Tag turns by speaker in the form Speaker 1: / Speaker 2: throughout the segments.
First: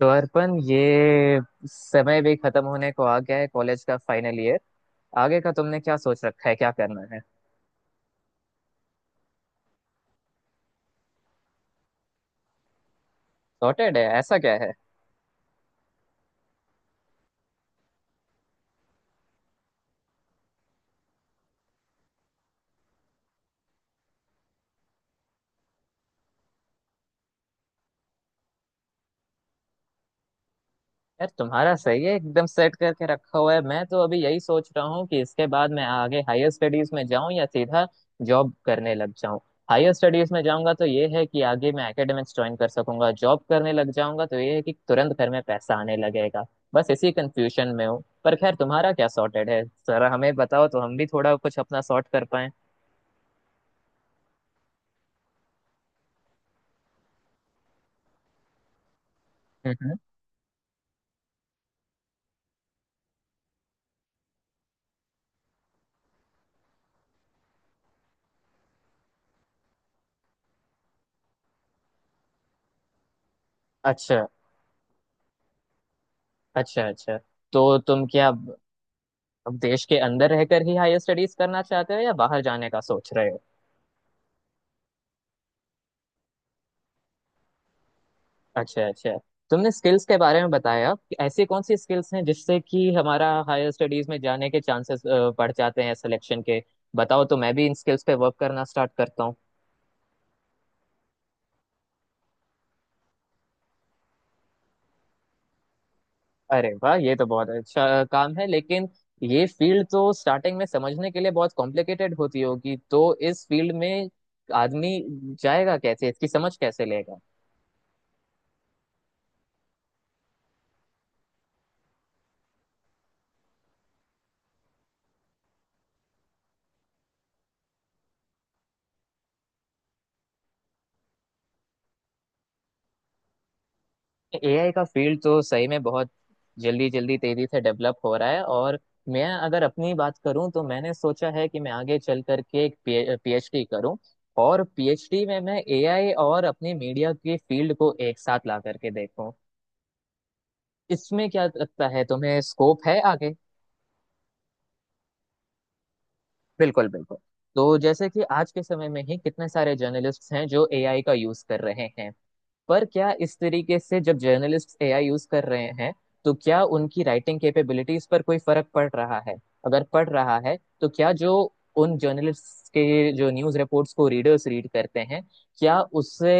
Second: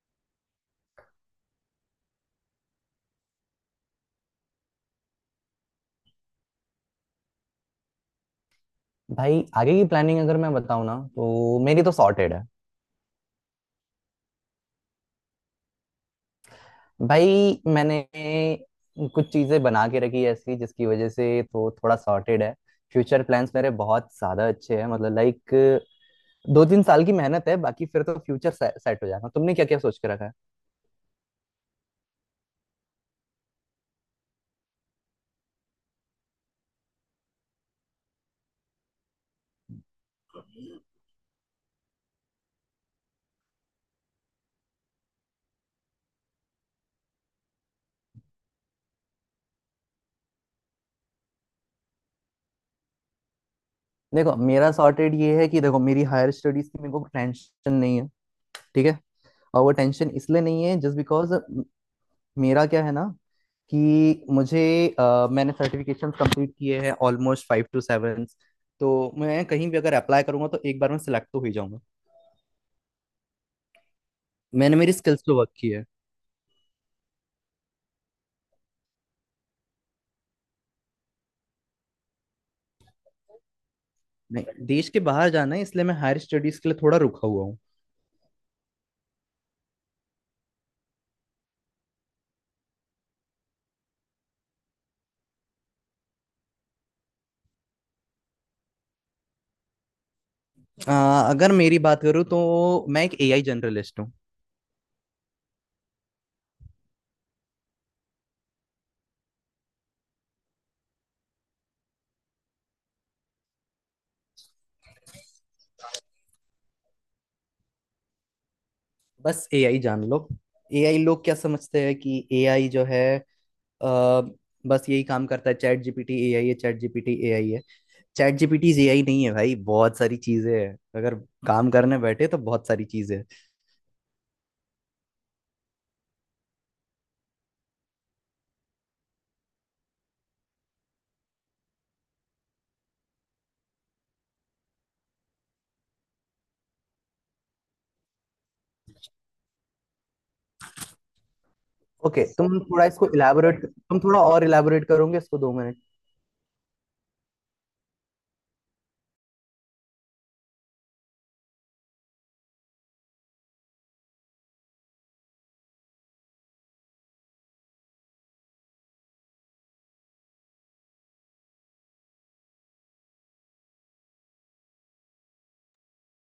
Speaker 1: तो अर्पण, ये समय भी खत्म होने को आ गया है। कॉलेज का फाइनल ईयर, आगे का तुमने क्या सोच रखा है, क्या करना है?
Speaker 2: भाई आगे की प्लानिंग अगर मैं बताऊँ ना तो मेरी तो सॉर्टेड है।
Speaker 1: सॉर्टेड है? ऐसा क्या है?
Speaker 2: भाई मैंने कुछ चीज़ें बना के रखी है ऐसी जिसकी वजह से तो थोड़ा सॉर्टेड है। फ्यूचर प्लान्स मेरे बहुत ज़्यादा अच्छे हैं, मतलब लाइक 2-3 साल की मेहनत है, बाकी फिर तो फ्यूचर सेट हो जाएगा। तुमने क्या क्या सोच के रखा है?
Speaker 1: यार, तुम्हारा सही है, एकदम सेट करके रखा हुआ है। मैं तो अभी यही सोच रहा हूँ कि इसके बाद मैं आगे हायर स्टडीज में जाऊँ या सीधा जॉब करने लग जाऊँ। हायर स्टडीज में जाऊंगा तो ये है कि आगे मैं एकेडमिक्स ज्वाइन कर सकूंगा, जॉब करने लग जाऊंगा तो ये है कि तुरंत घर में पैसा आने लगेगा। बस इसी कंफ्यूजन में हूँ। पर खैर, तुम्हारा क्या सॉर्टेड है, जरा हमें बताओ तो हम भी थोड़ा कुछ अपना सॉर्ट कर पाए।
Speaker 2: देखो, मेरा सॉर्टेड ये है कि देखो मेरी हायर स्टडीज की मेरे को टेंशन नहीं है। ठीक है। और वो
Speaker 1: हम्म।
Speaker 2: टेंशन इसलिए नहीं है, जस्ट बिकॉज मेरा क्या है ना, कि मुझे मैंने सर्टिफिकेशन कंप्लीट किए हैं ऑलमोस्ट 5 to 7। तो मैं कहीं भी अगर अप्लाई करूंगा तो एक बार में सिलेक्ट तो हो ही जाऊंगा।
Speaker 1: अच्छा,
Speaker 2: मैंने मेरी स्किल्स पे वर्क की है।
Speaker 1: अच्छा। अच्छा, तो तुम क्या अब देश के अंदर रहकर ही हायर स्टडीज करना चाहते हो या बाहर जाने का सोच रहे हो?
Speaker 2: नहीं, देश के बाहर जाना है इसलिए मैं हायर स्टडीज के लिए थोड़ा रुका हुआ हूँ।
Speaker 1: अच्छा, अच्छा। तुमने स्किल्स के बारे में बताया कि ऐसी कौन सी स्किल्स हैं जिससे कि हमारा हायर स्टडीज में जाने के चांसेस बढ़ जाते हैं, सिलेक्शन के। बताओ तो मैं भी इन स्किल्स पे वर्क करना स्टार्ट करता हूँ।
Speaker 2: अ, अगर मेरी बात करूँ तो मैं एक एआई जनरलिस्ट हूँ।
Speaker 1: अरे वाह, ये तो बहुत अच्छा काम है, लेकिन ये फील्ड तो स्टार्टिंग में समझने के लिए बहुत कॉम्प्लिकेटेड होती होगी, तो इस फील्ड में आदमी जाएगा कैसे, इसकी समझ कैसे लेगा?
Speaker 2: बस एआई जान लो। एआई लोग क्या समझते हैं कि एआई जो है अ, बस यही काम करता है। चैट जीपीटी एआई है, चैट जीपीटी एआई है, चैट जीपीटी एआई नहीं है भाई। बहुत सारी चीजें हैं, अगर काम करने बैठे तो बहुत सारी चीजें हैं।
Speaker 1: एआई का फील्ड तो सही में बहुत जल्दी जल्दी, तेजी से डेवलप हो रहा है। और मैं अगर अपनी बात करूं तो मैंने सोचा है कि मैं आगे चल करके एक पीएचडी करूं, और पीएचडी में मैं एआई और अपनी मीडिया की फील्ड को एक साथ ला करके देखूं। इसमें क्या लगता है
Speaker 2: ओके,
Speaker 1: तुम्हें, स्कोप है आगे?
Speaker 2: तुम थोड़ा और इलाबोरेट करोगे इसको, 2 मिनट?
Speaker 1: बिल्कुल बिल्कुल। तो जैसे कि आज के समय में ही कितने सारे जर्नलिस्ट हैं जो एआई का यूज कर रहे हैं, पर क्या इस तरीके से जब जर्नलिस्ट्स एआई यूज कर रहे हैं तो क्या उनकी राइटिंग कैपेबिलिटीज पर कोई फर्क पड़ रहा है? अगर पड़ रहा है तो क्या जो उन जर्नलिस्ट्स के जो न्यूज रिपोर्ट्स को रीडर्स रीड करते हैं, क्या उससे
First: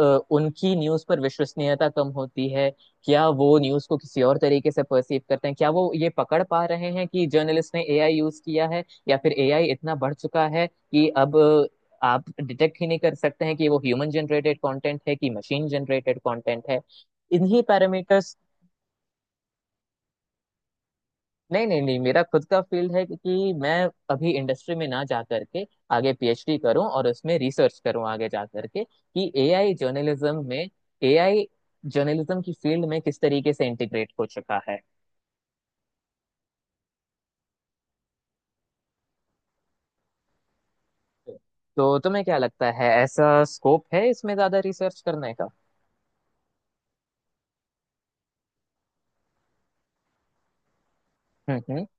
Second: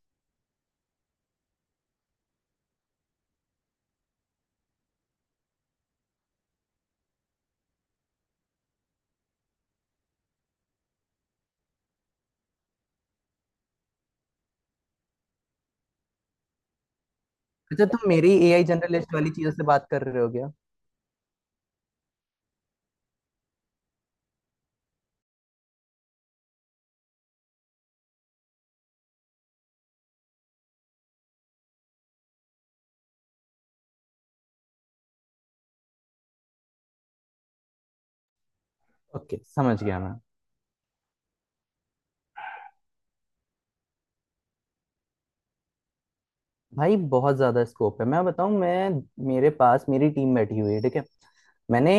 Speaker 1: अ, उनकी न्यूज पर विश्वसनीयता कम होती है? क्या वो न्यूज को किसी और तरीके से परसीव करते हैं, क्या वो ये पकड़ पा रहे हैं कि जर्नलिस्ट ने एआई यूज किया है, या फिर एआई इतना बढ़ चुका है कि अब आप डिटेक्ट ही नहीं कर सकते हैं कि वो ह्यूमन जनरेटेड कंटेंट है कि मशीन जनरेटेड कंटेंट है? इन्हीं
Speaker 2: अच्छा, तुम मेरी
Speaker 1: पैरामीटर्स।
Speaker 2: एआई जनरलिस्ट वाली चीजों से बात कर रहे हो क्या?
Speaker 1: नहीं नहीं नहीं, मेरा खुद का फील्ड है कि मैं अभी इंडस्ट्री में ना जा करके आगे पीएचडी करूं और उसमें रिसर्च करूं आगे जा करके, कि एआई जर्नलिज्म में, एआई जर्नलिज्म की फील्ड में किस तरीके से इंटीग्रेट हो चुका है।
Speaker 2: ओके, समझ गया मैं।
Speaker 1: तो तुम्हें क्या लगता है, ऐसा स्कोप है इसमें ज्यादा रिसर्च करने का?
Speaker 2: भाई बहुत ज्यादा स्कोप है। मैं बताऊं मैं मेरे पास मेरी टीम बैठी हुई है। ठीक है।
Speaker 1: हम्म, हम्म।
Speaker 2: मैंने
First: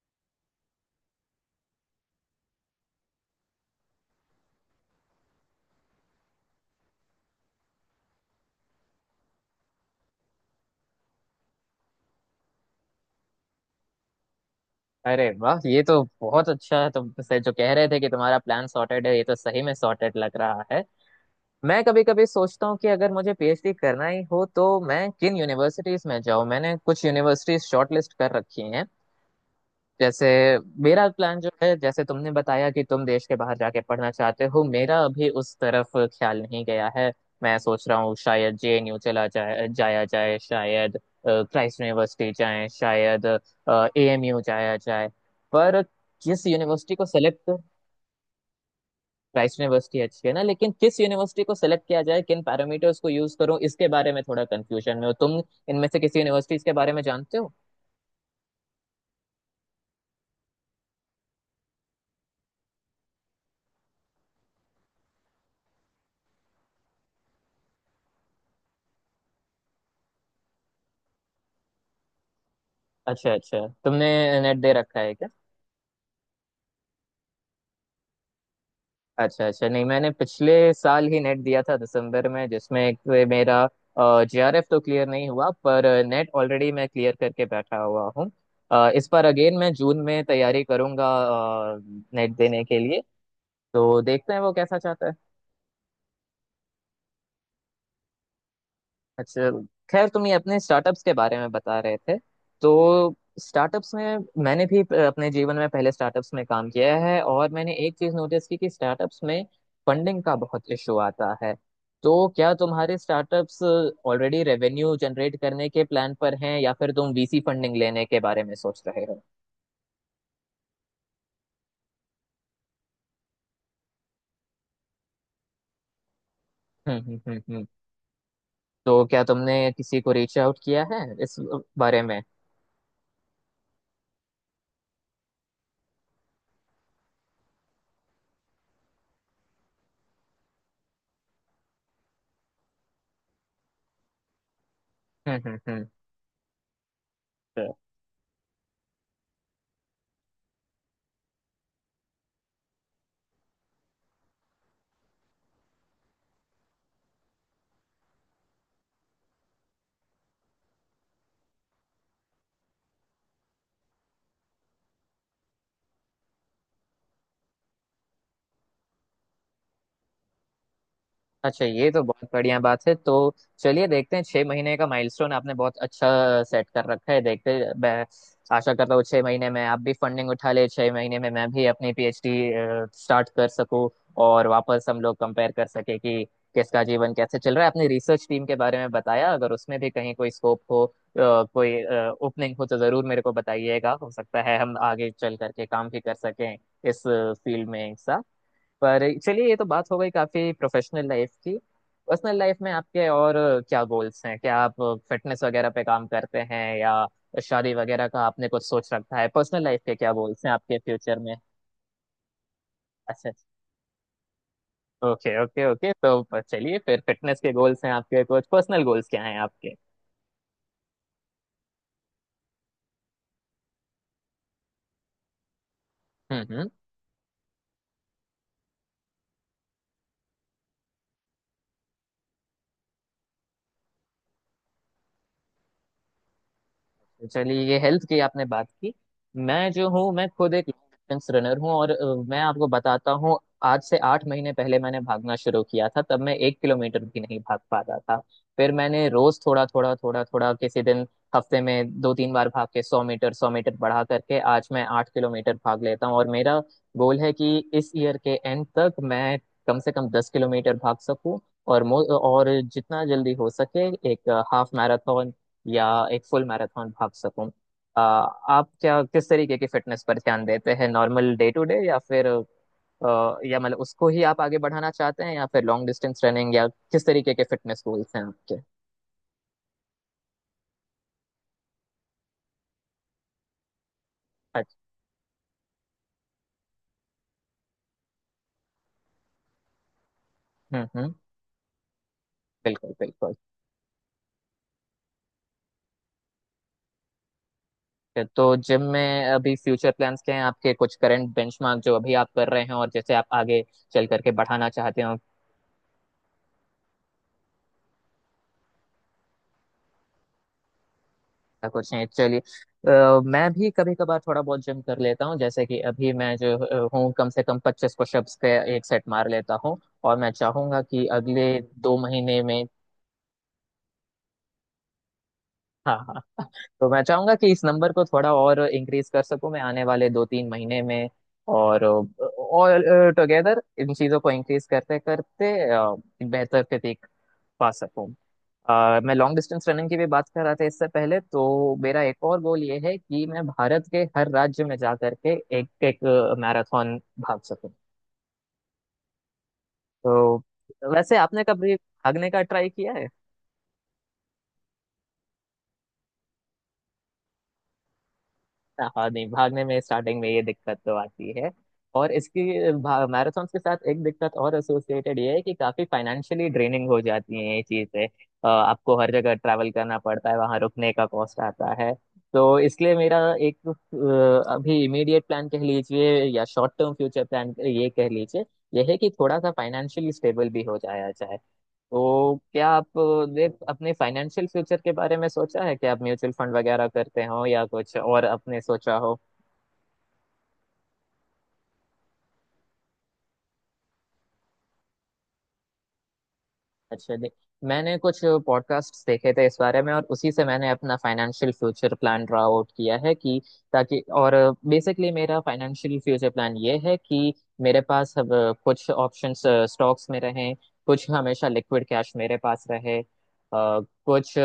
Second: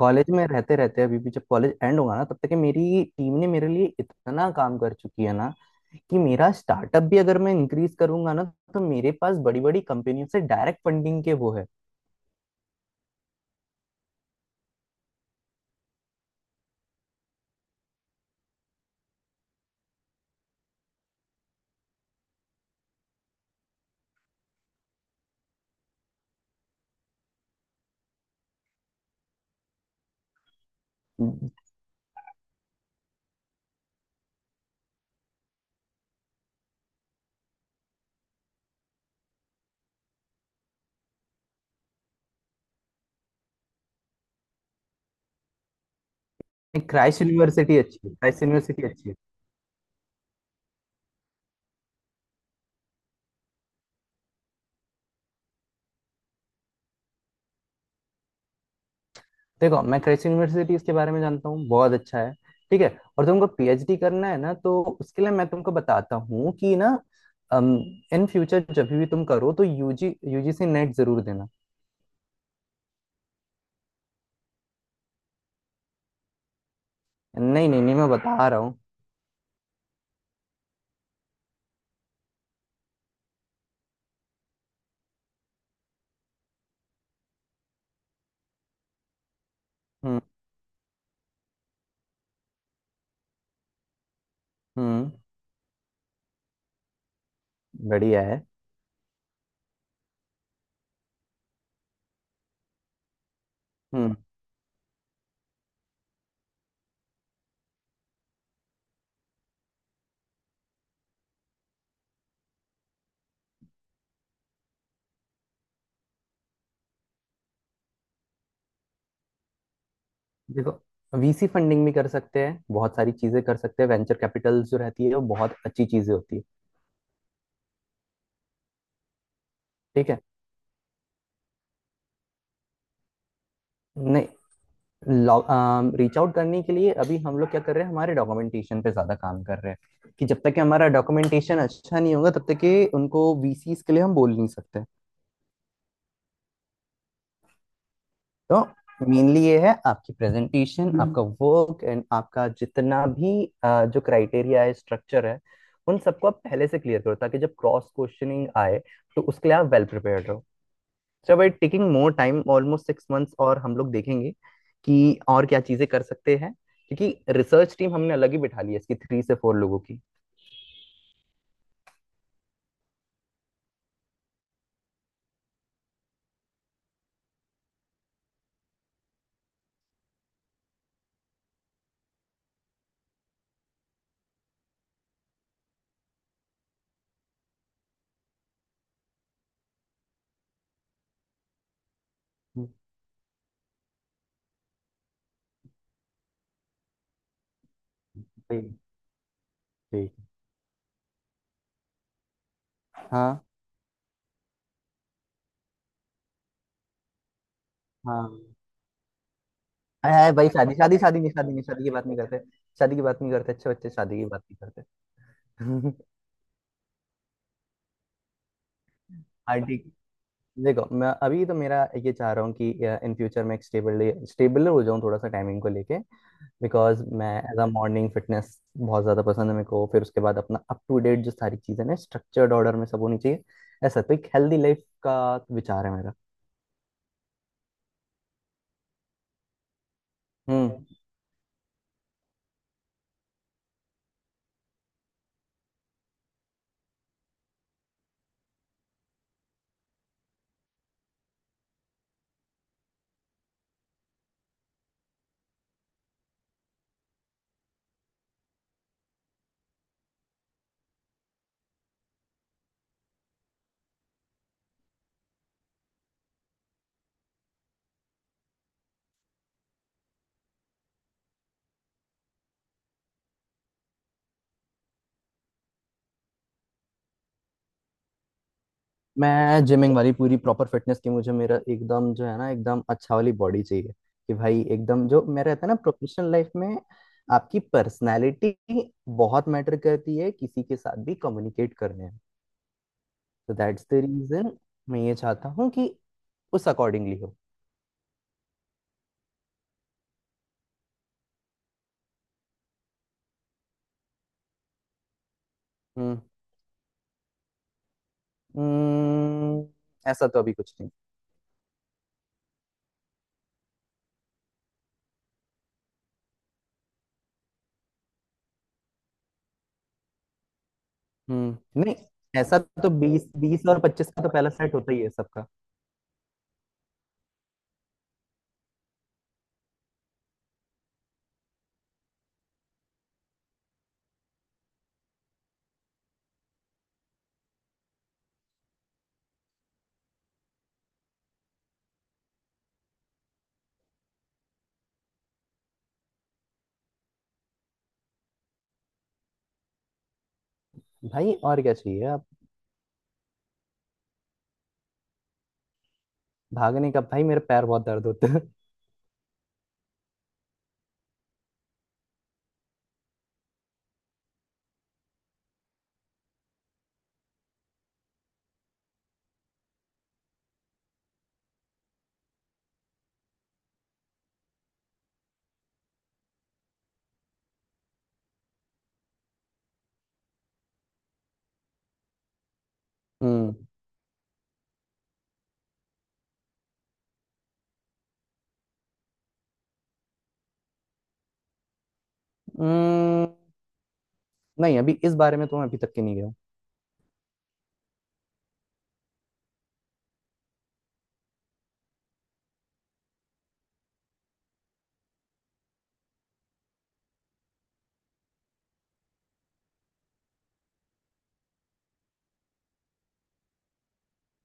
Speaker 2: कॉलेज में रहते रहते, अभी भी जब कॉलेज एंड होगा ना, तब तक मेरी टीम ने मेरे लिए इतना काम कर चुकी है ना कि मेरा स्टार्टअप भी अगर मैं इंक्रीज करूंगा ना, तो मेरे पास बड़ी बड़ी कंपनियों से डायरेक्ट फंडिंग के वो है।
Speaker 1: अरे वाह, ये तो बहुत अच्छा है। तुम से जो कह रहे थे कि तुम्हारा प्लान सॉर्टेड है, ये तो सही में सॉर्टेड लग रहा है। मैं कभी कभी सोचता हूँ कि अगर मुझे पीएचडी करना ही हो तो मैं किन यूनिवर्सिटीज में जाऊँ। मैंने कुछ यूनिवर्सिटीज शॉर्टलिस्ट कर रखी हैं, जैसे मेरा प्लान जो है, जैसे तुमने बताया कि तुम देश के बाहर जाके पढ़ना चाहते हो, मेरा अभी उस तरफ ख्याल नहीं गया है। मैं सोच रहा हूँ शायद जेएनयू चला जाए जाया जाए, शायद क्राइस्ट यूनिवर्सिटी जाए, शायद एएमयू जाया जाए। पर किस यूनिवर्सिटी को
Speaker 2: क्राइस्ट
Speaker 1: सेलेक्ट,
Speaker 2: यूनिवर्सिटी अच्छी है, क्राइस्ट यूनिवर्सिटी अच्छी है।
Speaker 1: क्राइस्ट यूनिवर्सिटी अच्छी है ना, लेकिन किस यूनिवर्सिटी को सेलेक्ट किया जाए, किन पैरामीटर्स को यूज करूँ, इसके बारे में थोड़ा कंफ्यूजन में। हो तुम इनमें से किसी यूनिवर्सिटीज के बारे में जानते हो?
Speaker 2: देखो, मैं कृषि यूनिवर्सिटी इसके बारे में जानता हूँ, बहुत अच्छा है। ठीक है। और तुमको पीएचडी करना है ना, तो उसके लिए मैं तुमको बताता हूँ कि ना, इन फ्यूचर जब भी तुम करो तो यूजीसी नेट जरूर देना।
Speaker 1: अच्छा, अच्छा। तुमने नेट दे रखा है क्या?
Speaker 2: नहीं नहीं नहीं, मैं बता रहा हूँ।
Speaker 1: अच्छा, अच्छा। नहीं, मैंने पिछले साल ही नेट दिया था दिसंबर में, जिसमें एक वे मेरा जेआरएफ तो क्लियर नहीं हुआ, पर नेट ऑलरेडी मैं क्लियर करके बैठा हुआ हूँ। इस बार अगेन मैं जून
Speaker 2: हम्म।
Speaker 1: में तैयारी करूंगा नेट देने के लिए। तो देखते हैं वो कैसा चाहता
Speaker 2: हम्म।
Speaker 1: है।
Speaker 2: बढ़िया है।
Speaker 1: अच्छा। खैर, तुम ये अपने स्टार्टअप्स के बारे में बता रहे थे। तो स्टार्टअप्स
Speaker 2: हम्म।
Speaker 1: में, मैंने भी अपने जीवन में पहले स्टार्टअप्स में काम किया है, और मैंने एक चीज नोटिस की कि स्टार्टअप्स में फंडिंग का बहुत इशू आता है। तो क्या तुम्हारे स्टार्टअप्स ऑलरेडी रेवेन्यू जनरेट करने के प्लान पर हैं, या फिर तुम वीसी फंडिंग लेने के बारे में सोच रहे हो?
Speaker 2: देखो, वीसी फंडिंग भी कर सकते हैं, बहुत सारी चीजें कर सकते हैं। वेंचर कैपिटल जो रहती है वो बहुत अच्छी चीजें होती है।
Speaker 1: हम्म हम्म हम्म हम्म। तो क्या तुमने किसी
Speaker 2: ठीक
Speaker 1: को
Speaker 2: है।
Speaker 1: रीच आउट किया है इस बारे में?
Speaker 2: नहीं, रीच आउट करने के लिए अभी हम लोग क्या कर रहे हैं, हमारे डॉक्यूमेंटेशन पे ज्यादा काम कर रहे हैं कि जब तक कि हमारा डॉक्यूमेंटेशन अच्छा नहीं होगा तब तक कि उनको वीसीस के लिए हम बोल नहीं सकते।
Speaker 1: हम्म।
Speaker 2: तो मेनली ये है, आपकी प्रेजेंटेशन, आपका वर्क एंड आपका जितना भी जो क्राइटेरिया है, स्ट्रक्चर है, उन सबको आप पहले से क्लियर करो ताकि जब क्रॉस क्वेश्चनिंग आए तो उसके लिए आप वेल प्रिपेयर्ड रहो। चलो, it taking more time, almost 6 months, और हम लोग देखेंगे कि और क्या चीजें कर सकते हैं, क्योंकि रिसर्च टीम हमने अलग ही बिठा ली है इसकी, 3 से 4 लोगों की।
Speaker 1: अच्छा, ये तो बहुत बढ़िया बात है। तो चलिए, देखते हैं, 6 महीने का माइलस्टोन आपने बहुत अच्छा सेट कर रखा है। देखते, मैं आशा करता हूँ 6 महीने में आप भी फंडिंग उठा ले, 6 महीने में मैं भी अपनी पीएचडी स्टार्ट कर सकूँ, और वापस हम लोग कंपेयर कर सके कि किसका जीवन कैसे चल रहा है। आपने रिसर्च टीम के बारे में बताया, अगर उसमें भी कहीं कोई स्कोप हो, कोई ओपनिंग हो तो जरूर मेरे को बताइएगा। हो सकता है हम आगे चल करके काम भी कर सकें इस फील्ड में एक साथ।
Speaker 2: ठीक।
Speaker 1: पर चलिए, ये तो बात हो गई
Speaker 2: ठीक।
Speaker 1: काफी प्रोफेशनल लाइफ की। पर्सनल लाइफ में आपके और
Speaker 2: हाँ।
Speaker 1: क्या गोल्स हैं? क्या आप फिटनेस वगैरह पे काम करते हैं, या शादी वगैरह का
Speaker 2: हाँ।
Speaker 1: आपने कुछ सोच रखा है? पर्सनल लाइफ के क्या
Speaker 2: आय आय
Speaker 1: गोल्स
Speaker 2: भाई,
Speaker 1: हैं
Speaker 2: शादी,
Speaker 1: आपके
Speaker 2: शादी,
Speaker 1: फ्यूचर
Speaker 2: शादी नहीं,
Speaker 1: में?
Speaker 2: शादी नहीं, शादी की बात नहीं करते। शादी की बात
Speaker 1: अच्छा।
Speaker 2: नहीं करते, अच्छे बच्चे शादी की बात नहीं
Speaker 1: ओके ओके ओके,
Speaker 2: करते।
Speaker 1: तो चलिए फिर फिटनेस के गोल्स हैं आपके, कुछ पर्सनल गोल्स क्या हैं
Speaker 2: हाँ,
Speaker 1: आपके?
Speaker 2: ठीक। देखो, मैं अभी तो मेरा ये चाह रहा हूँ कि इन फ्यूचर मैं एक स्टेबल स्टेबल हो जाऊँ, थोड़ा सा टाइमिंग को लेके,
Speaker 1: हम्म, हम्म।
Speaker 2: बिकॉज मैं एज अ मॉर्निंग फिटनेस बहुत ज़्यादा पसंद है मेरे को। फिर उसके बाद अपना अप टू डेट, जो सारी चीज़ें ना, स्ट्रक्चर्ड ऑर्डर में सब होनी चाहिए। ऐसा तो एक हेल्दी लाइफ का विचार है मेरा।
Speaker 1: तो चलिए, ये हेल्थ की आपने बात की। मैं जो हूँ, मैं खुद एक
Speaker 2: हम्म।
Speaker 1: डिस्टेंस रनर हूँ, और मैं आपको बताता हूँ। आज से 8 महीने पहले मैंने भागना शुरू किया था, तब मैं 1 किलोमीटर भी नहीं भाग पा रहा था। फिर मैंने रोज थोड़ा थोड़ा थोड़ा थोड़ा, किसी दिन हफ्ते में 2-3 बार भाग के, 100 मीटर 100 मीटर बढ़ा करके आज मैं 8 किलोमीटर भाग लेता हूँ। और मेरा गोल है कि इस ईयर के एंड तक मैं कम से कम 10 किलोमीटर भाग सकूँ, और और जितना जल्दी हो सके एक हाफ मैराथन या एक फुल मैराथन भाग सकूं। आप क्या किस तरीके की फिटनेस पर ध्यान देते हैं, नॉर्मल डे टू डे, या फिर या मतलब उसको ही आप आगे बढ़ाना चाहते हैं, या फिर लॉन्ग डिस्टेंस रनिंग, या किस तरीके के फिटनेस गोल्स हैं आपके?
Speaker 2: मैं जिमिंग वाली पूरी प्रॉपर फिटनेस की, मुझे मेरा एकदम जो है ना, एकदम अच्छा वाली बॉडी चाहिए। कि भाई
Speaker 1: अच्छा।
Speaker 2: एकदम जो मेरा रहता है ना प्रोफेशनल लाइफ में, आपकी पर्सनालिटी बहुत मैटर करती है किसी के
Speaker 1: हम्म,
Speaker 2: साथ
Speaker 1: हम्म।
Speaker 2: भी कम्युनिकेट करने में।
Speaker 1: बिल्कुल बिल्कुल।
Speaker 2: तो दैट्स द रीजन मैं ये चाहता हूँ कि उस अकॉर्डिंगली हो।
Speaker 1: तो जिम में अभी फ्यूचर प्लान्स क्या हैं आपके, कुछ करंट बेंचमार्क जो अभी आप कर रहे हैं, और जैसे आप आगे चल करके बढ़ाना चाहते हो?
Speaker 2: हम्म। हम्म, ऐसा तो अभी कुछ नहीं।
Speaker 1: ऐसा कुछ नहीं, चलिए। मैं भी कभी कभार थोड़ा बहुत जिम कर लेता हूँ, जैसे कि अभी मैं जो हूँ, कम से कम 25 पुशअप्स के एक सेट मार लेता हूँ, और मैं चाहूंगा कि अगले
Speaker 2: हम्म, नहीं।
Speaker 1: 2 महीने
Speaker 2: ऐसा
Speaker 1: में
Speaker 2: तो ओके, 20, 20 और 25 का तो पहला सेट होता ही है सबका।
Speaker 1: हाँ हाँ, हाँ, तो मैं चाहूंगा कि इस नंबर को थोड़ा और इंक्रीज कर सकूं मैं आने वाले 2-3 महीने में, और टुगेदर इन चीजों को इंक्रीज करते करते बेहतर प्रतीक पा सकूं। मैं लॉन्ग डिस्टेंस रनिंग की भी बात कर रहा था इससे पहले, तो मेरा एक और गोल ये है कि मैं भारत के हर राज्य में जा करके एक एक मैराथन भाग सकूं। तो वैसे
Speaker 2: भाई
Speaker 1: आपने
Speaker 2: और क्या
Speaker 1: कभी
Speaker 2: चाहिए अब,
Speaker 1: भागने का ट्राई किया है?
Speaker 2: भागने का? भाई मेरे पैर बहुत दर्द होते हैं।
Speaker 1: हाँ हाँ, नहीं भागने में स्टार्टिंग में ये दिक्कत तो आती है, और इसकी मैराथन के साथ एक दिक्कत और एसोसिएटेड ये है कि काफी फाइनेंशियली ड्रेनिंग हो जाती है ये चीजें। आपको हर जगह ट्रैवल करना पड़ता है, वहां रुकने का कॉस्ट आता है। तो इसलिए मेरा एक अभी इमीडिएट प्लान कह लीजिए, या शॉर्ट टर्म फ्यूचर प्लान ये कह लीजिए, यह है कि थोड़ा सा फाइनेंशियली स्टेबल भी हो जाया जाए। तो क्या आपने
Speaker 2: हम्म।
Speaker 1: अपने फाइनेंशियल फ्यूचर के बारे में सोचा है कि आप म्यूचुअल फंड वगैरह करते हो, या कुछ और आपने सोचा हो?
Speaker 2: हम्म, नहीं अभी इस बारे में तो मैं अभी तक के नहीं गया
Speaker 1: अच्छा, दे, मैंने कुछ पॉडकास्ट देखे थे इस बारे में, और उसी से मैंने अपना financial future plan draw out किया है, कि ताकि, और बेसिकली मेरा फाइनेंशियल फ्यूचर प्लान ये है कि मेरे पास अब कुछ ऑप्शंस स्टॉक्स में रहें, कुछ हमेशा लिक्विड कैश मेरे पास रहे, कुछ अ,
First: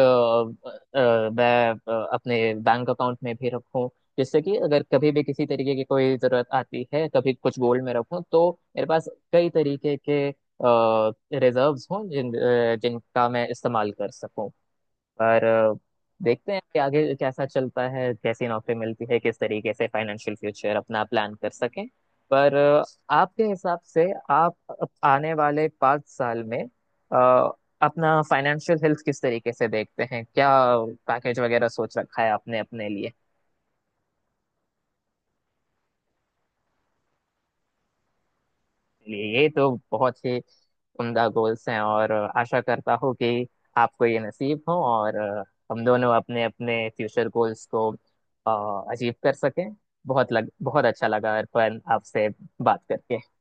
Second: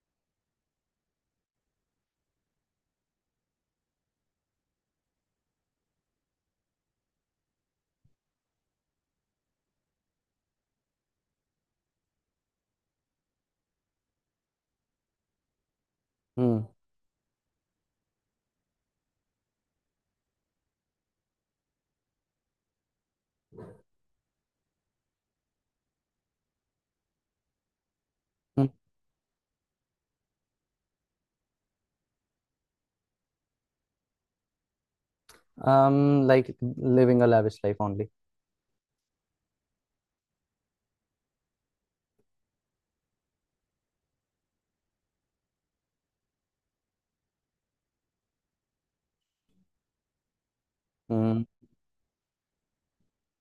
Speaker 1: अ, मैं अपने बैंक अकाउंट में भी रखूं, जिससे कि अगर कभी भी किसी तरीके की कोई जरूरत आती है, कभी कुछ गोल्ड में रखूं, तो मेरे पास कई तरीके के रिजर्व्स हों, जिनका मैं इस्तेमाल कर सकूं। पर देखते हैं
Speaker 2: हूँ।
Speaker 1: कि आगे कैसा चलता है, कैसी नौकरी मिलती है, किस तरीके से फाइनेंशियल फ्यूचर अपना प्लान कर सकें। पर आपके हिसाब से आप आने वाले 5 साल में अ, अपना फाइनेंशियल हेल्थ किस तरीके से देखते हैं, क्या पैकेज वगैरह सोच रखा है आपने अपने लिए?
Speaker 2: Hmm, like living a lavish life only.
Speaker 1: चलिए, ये तो बहुत ही उम्दा गोल्स हैं, और आशा करता हूँ कि आपको ये नसीब हो, और हम दोनों अपने अपने फ्यूचर गोल्स को अचीव कर सकें। बहुत अच्छा लगा अर्पण, आपसे बात करके।